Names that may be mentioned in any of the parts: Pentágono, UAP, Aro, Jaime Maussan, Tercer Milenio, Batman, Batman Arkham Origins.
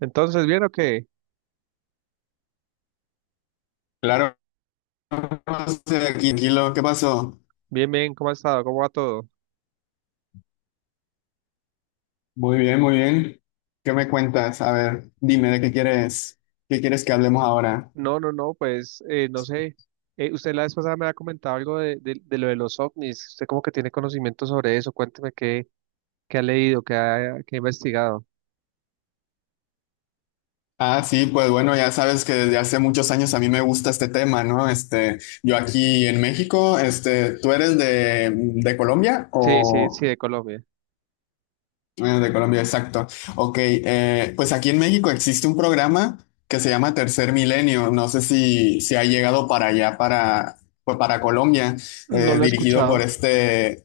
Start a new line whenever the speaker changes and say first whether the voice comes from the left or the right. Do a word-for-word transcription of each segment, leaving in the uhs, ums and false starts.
right: Entonces, ¿bien o qué?
left: Claro, estoy aquí, tranquilo. ¿Qué pasó?
right: Bien, bien, ¿cómo ha estado? ¿Cómo va todo?
left: Muy bien, muy bien. ¿Qué me cuentas? A ver, dime de qué quieres, qué quieres que hablemos ahora.
right: No, no, no, pues eh, no sé. Eh, usted la vez pasada me ha comentado algo de, de, de lo de los ovnis. Usted como que tiene conocimiento sobre eso. Cuénteme qué, qué ha leído, qué ha, qué ha investigado.
left: Ah, sí, pues bueno, ya sabes que desde hace muchos años a mí me gusta este tema, ¿no? Este, yo aquí en México, este, ¿tú eres de, de Colombia
right: Sí, sí, sí,
left: o?
right: de Colombia.
left: Ah, de Colombia, exacto. Ok, eh, pues aquí en México existe un programa que se llama Tercer Milenio. No sé si, si ha llegado para allá, para, pues para Colombia,
right: No
left: eh,
right: lo he
left: dirigido por
right: escuchado.
left: este.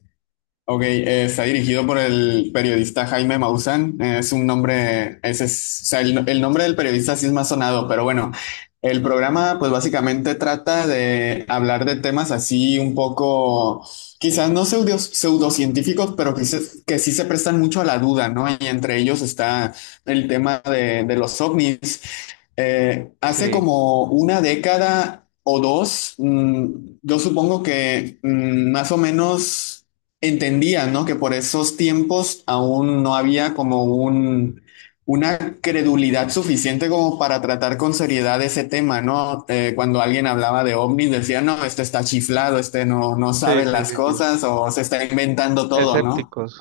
left: Ok, eh, está dirigido por el periodista Jaime Maussan. Eh, es un nombre, ese es, o sea, el, el nombre del periodista sí es más sonado, pero bueno, el programa pues básicamente trata de hablar de temas así un poco, quizás no pseudo, pseudocientíficos, pero que, se- que sí se prestan mucho a la duda, ¿no? Y entre ellos está el tema de, de los ovnis. Eh, hace
right: Sí,
left: como una década o dos, mm, yo supongo que mm, más o menos entendía, ¿no? Que por esos tiempos aún no había como un, una credulidad suficiente como para tratar con seriedad ese tema, ¿no? Eh, cuando alguien hablaba de ovnis, decía, no, este está chiflado, este no, no
right: sí,
left: sabe
right: sí,
left: las
right: sí, sí.
left: cosas o se está inventando todo, ¿no?
right: Escépticos.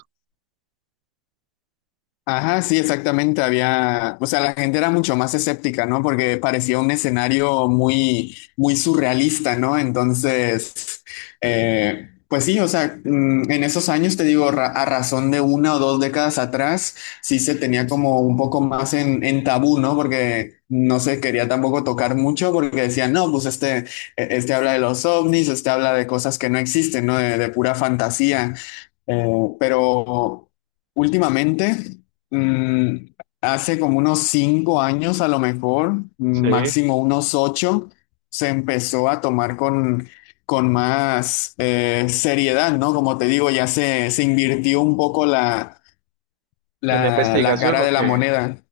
left: Ajá, sí, exactamente. Había, o sea, la gente era mucho más escéptica, ¿no? Porque parecía un escenario muy, muy surrealista, ¿no? Entonces, eh, pues sí, o sea, mm, en esos años, te digo, ra- a razón de una o dos décadas atrás, sí se tenía como un poco más en, en tabú, ¿no? Porque no se quería tampoco tocar mucho porque decían, no, pues este, e- este habla de los ovnis, este habla de cosas que no existen, ¿no? De, de pura fantasía. Eh, pero últimamente. Mm, hace como unos cinco años, a lo mejor,
right: Sí.
left: máximo unos ocho, se empezó a tomar con, con más eh, seriedad, ¿no? Como te digo, ya se, se invirtió un poco la,
right: ¿En la
left: la, la
right: investigación
left: cara
right: o
left: de la
right: qué?
left: moneda.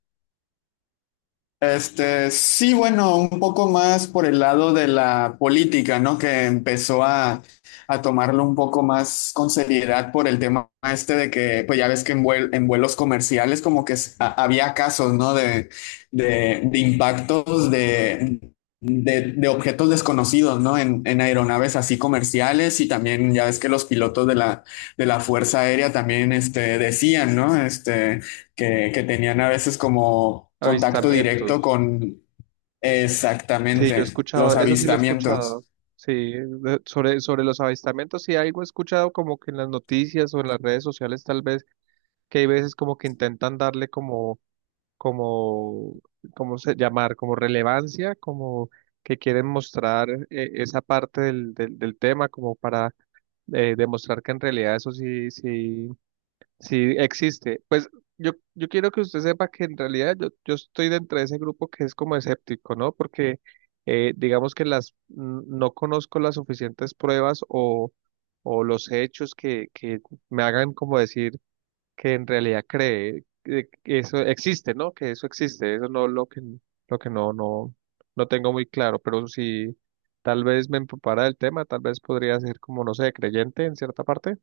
left: Este, sí, bueno, un poco más por el lado de la política, ¿no? Que empezó a, a tomarlo un poco más con seriedad por el tema este de que, pues ya ves que en, vuel- en vuelos comerciales como que s- a- había casos, ¿no? De, de, de impactos de, de, de objetos desconocidos, ¿no? En, en aeronaves así comerciales y también ya ves que los pilotos de la, de la Fuerza Aérea también, este, decían, ¿no? Este que, que tenían a veces como contacto directo
right: Avistamientos.
left: con.
right: Sí, yo he
left: Exactamente los
right: escuchado, eso sí lo he
left: avistamientos.
right: escuchado. Sí, de- sobre, sobre los avistamientos, sí algo he escuchado como que en las noticias o en las redes sociales tal vez, que hay veces como que intentan darle como, como, ¿cómo se llamar? Como relevancia, como que quieren mostrar eh, esa parte del, del, del tema como para eh, demostrar que en realidad eso sí, sí, sí, existe. Pues yo, yo quiero que usted sepa que en realidad yo, yo estoy dentro de ese grupo que es como escéptico, ¿no? Porque eh, digamos que las n- no conozco las suficientes pruebas o, o los hechos que, que me hagan como decir que en realidad cree que que eso existe, ¿no? Que eso existe. Eso no lo que lo que no, no, No tengo muy claro. Pero si tal vez me empapara del tema, tal vez podría ser como, no sé, creyente en cierta parte.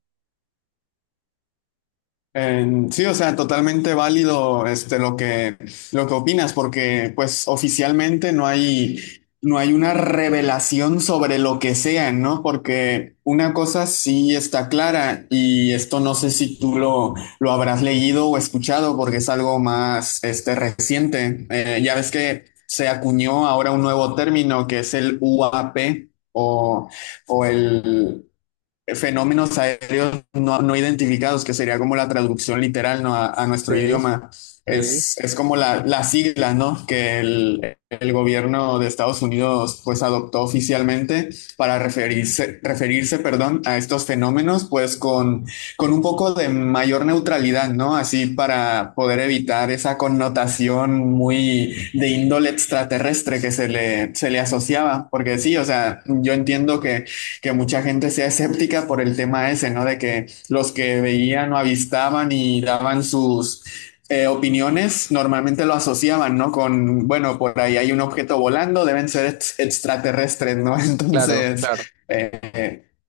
left: Eh, sí, o sea, totalmente válido este, lo que, lo que opinas, porque pues oficialmente no hay, no hay una revelación sobre lo que sean, ¿no? Porque una cosa sí está clara y esto no sé si tú lo, lo habrás leído o escuchado porque es algo más este, reciente. Eh, ya ves que se acuñó ahora un nuevo término que es el U A P o, o el fenómenos aéreos no, no identificados, que sería como la traducción literal, ¿no? a, a
right: Sí,
left: nuestro idioma.
right: sí,
left: Es, es como la, la sigla, ¿no? Que el, el gobierno de Estados Unidos pues adoptó oficialmente para referirse, referirse perdón, a estos fenómenos pues con, con un poco de mayor neutralidad, ¿no? Así para poder evitar esa connotación muy de índole extraterrestre que se le, se le asociaba, porque sí, o sea, yo entiendo que que mucha gente sea escéptica por el tema ese, ¿no? De que los que veían o avistaban y daban sus eh, opiniones normalmente lo asociaban, ¿no? Con, bueno, por ahí hay un objeto volando, deben ser ex- extraterrestres, ¿no?
right: claro,
left: Entonces,
right: claro.
left: eh,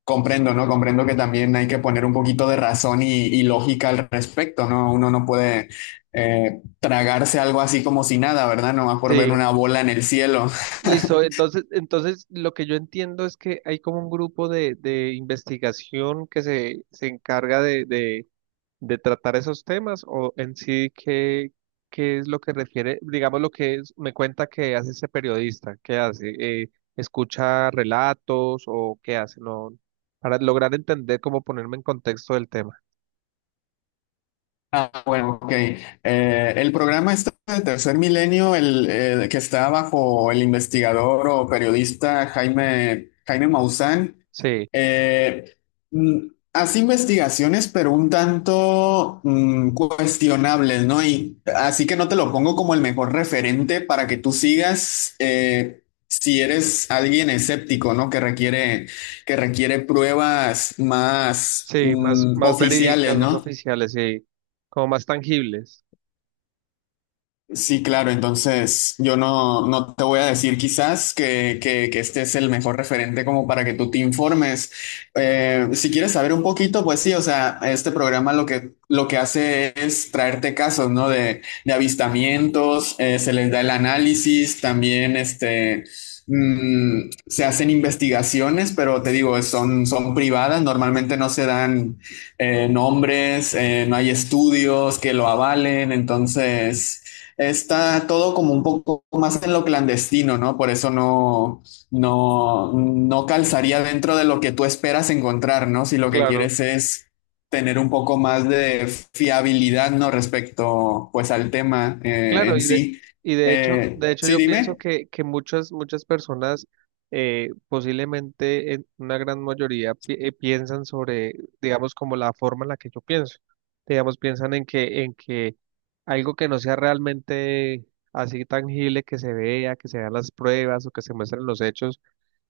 left: comprendo, ¿no? Comprendo que también hay que poner un poquito de razón y, y lógica al respecto, ¿no? Uno no puede eh, tragarse algo así como si nada, ¿verdad? Nomás por ver
right: Sí,
left: una bola en el cielo.
right: listo. Entonces, entonces lo que yo entiendo es que hay como un grupo de, de investigación que se, se encarga de, de, de tratar esos temas o en sí qué, qué es lo que refiere, digamos lo que es- me cuenta que hace ese periodista, qué hace, Eh, escucha relatos o qué hace, no, para lograr entender cómo ponerme en contexto del tema.
left: Ah, bueno, ok. Eh, el programa este de Tercer Milenio, el eh, que está bajo el investigador o periodista Jaime, Jaime Maussan,
right: Sí,
left: eh, mm, hace investigaciones, pero un tanto mm, cuestionables, ¿no? Y así que no te lo pongo como el mejor referente para que tú sigas eh, si eres alguien escéptico, ¿no? Que requiere, que requiere pruebas más
right: sí, más,
left: mm,
right: más
left: oficiales,
right: verídicas, más
left: ¿no?
right: oficiales, sí, como más tangibles.
left: Sí, claro, entonces yo no, no te voy a decir quizás que, que- que este es el mejor referente como para que tú te informes. Eh, si quieres saber un poquito, pues sí, o sea, este programa lo que, lo que hace es traerte casos, ¿no? De, de avistamientos, eh, se les da el análisis, también este, mm, se hacen investigaciones, pero te digo, son, son privadas, normalmente no se dan eh, nombres, eh, no hay estudios que lo avalen, entonces está todo como un poco más en lo clandestino, ¿no? Por eso no, no, no calzaría dentro de lo que tú esperas encontrar, ¿no? Si lo que quieres es tener un poco más de fiabilidad, ¿no? Respecto, pues, al tema eh,
right: Claro,
left: en
right: y de,
left: sí.
right: y de hecho,
left: Eh,
right: de hecho
left: sí,
right: yo pienso
left: dime.
right: que, que muchas, muchas personas, eh, posiblemente en una gran mayoría, pi- eh, piensan sobre, digamos, como la forma en la que yo pienso. Digamos, piensan en que, en que algo que no sea realmente así tangible, que se vea, que se vean las pruebas o que se muestren los hechos,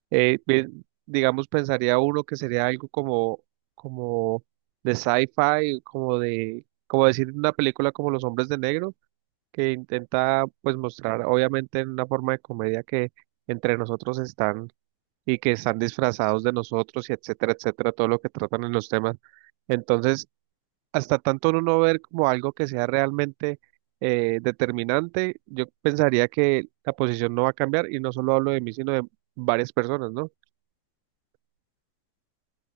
right: eh, bien, digamos, pensaría uno que sería algo como, como de sci-fi, como de, como decir en una película como Los Hombres de Negro que intenta pues mostrar obviamente en una forma de comedia que entre nosotros están y que están disfrazados de nosotros y etcétera, etcétera, todo lo que tratan en los temas. Entonces, hasta tanto uno no ver como algo que sea realmente eh, determinante, yo pensaría que la posición no va a cambiar y no solo hablo de mí, sino de varias personas, ¿no?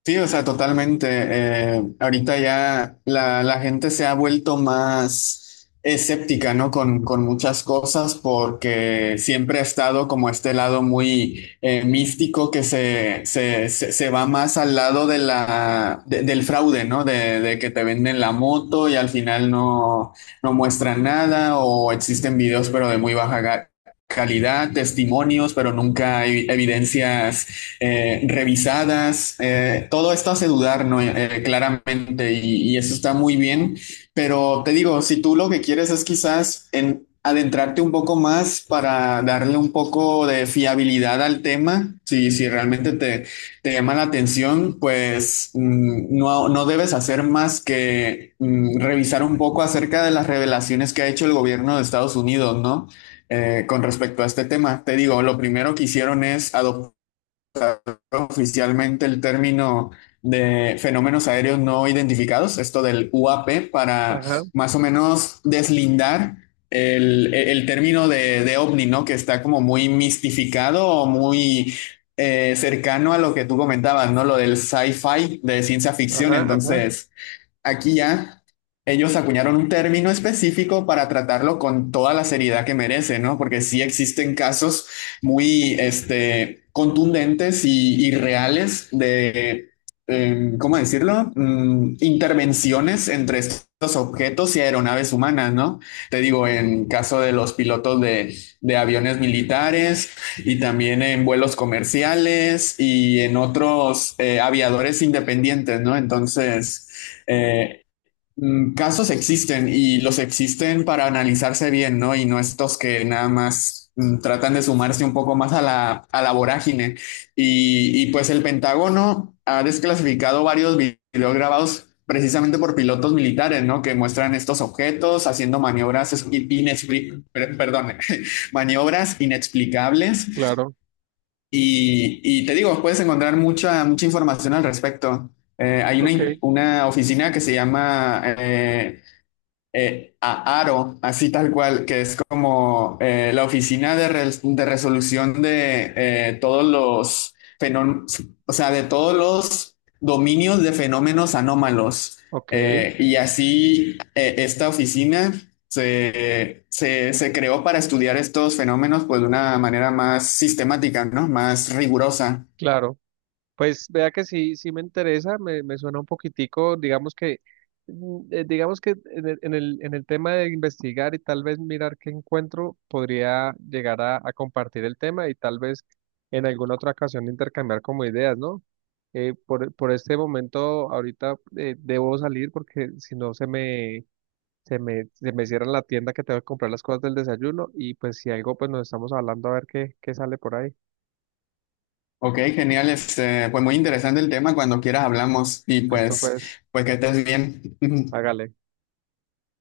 left: Sí, o sea, totalmente. Eh, ahorita ya la, la gente se ha vuelto más escéptica, ¿no? Con, con muchas cosas porque siempre ha estado como este lado muy eh, místico que se, se, se, se va más al lado de la, de- del fraude, ¿no? De, de que te venden la moto y al final no, no muestran nada o existen videos pero de muy baja ga- calidad, testimonios, pero nunca hay evidencias eh, revisadas, eh, todo esto hace dudar, ¿no? Eh, claramente, y, y, eso está muy bien, pero te digo, si tú lo que quieres es quizás en adentrarte un poco más para darle un poco de fiabilidad al tema, si, si realmente te, te llama la atención, pues mm, no, no debes hacer más que mm, revisar un poco acerca de las revelaciones que ha hecho el gobierno de Estados Unidos, ¿no? Eh, con respecto a este tema. Te digo, lo primero que hicieron es adoptar oficialmente el término de fenómenos aéreos no identificados, esto del U A P, para
right: Ajá,
left: más o menos deslindar el, el término de, de ovni, ¿no? Que está como muy mistificado o muy eh, cercano a lo que tú comentabas, ¿no? Lo del sci-fi, de ciencia ficción.
right: ajá, ajá,
left: Entonces, aquí ya ellos acuñaron un término específico para tratarlo con toda la seriedad que merece, ¿no? Porque sí existen casos muy, este, contundentes y, y reales de, eh, ¿cómo decirlo? Mm, intervenciones entre estos objetos y aeronaves humanas, ¿no? Te digo, en caso de los pilotos de, de aviones militares y también en vuelos comerciales y en otros eh, aviadores independientes, ¿no? Entonces. Eh, mm, casos existen y los existen para analizarse bien, ¿no? Y no estos que nada más mm, tratan de sumarse un poco más a la, a la vorágine. Y, y pues el Pentágono ha desclasificado varios vi- videos grabados precisamente por pilotos militares, ¿no? Que muestran estos objetos haciendo maniobras, es- inexpli- per- perdón, maniobras inexplicables
right: claro,
left: y, y te digo, puedes encontrar mucha, mucha información al respecto. Eh, hay una,
right: ok,
left: in- una oficina que se llama eh, eh, a Aro, así tal cual, que es como eh, la oficina de, res- de resolución de eh, todos los fenómenos, o sea, de todos los dominios de fenómenos anómalos.
right: ok,
left: Eh, y así eh, esta oficina se, se, se creó para estudiar estos fenómenos pues de una manera más sistemática, ¿no? Más rigurosa.
right: claro. Pues vea que sí, sí me interesa, me, me suena un poquitico, digamos que, mm, eh, digamos que en el, en el, en el tema de investigar y tal vez mirar qué encuentro, podría llegar a, a compartir el tema y tal vez en alguna otra ocasión intercambiar como ideas, ¿no? Eh, por, por este momento, ahorita eh, debo salir porque si no se me, se me, se me cierra la tienda que tengo que comprar las cosas del desayuno y pues si algo, pues nos estamos hablando a ver qué, qué sale por ahí.
left: Ok, genial. Este, pues muy interesante el tema. Cuando quieras hablamos y
right: Listo,
left: pues,
right: pues,
left: pues que estés bien.
right: hágale.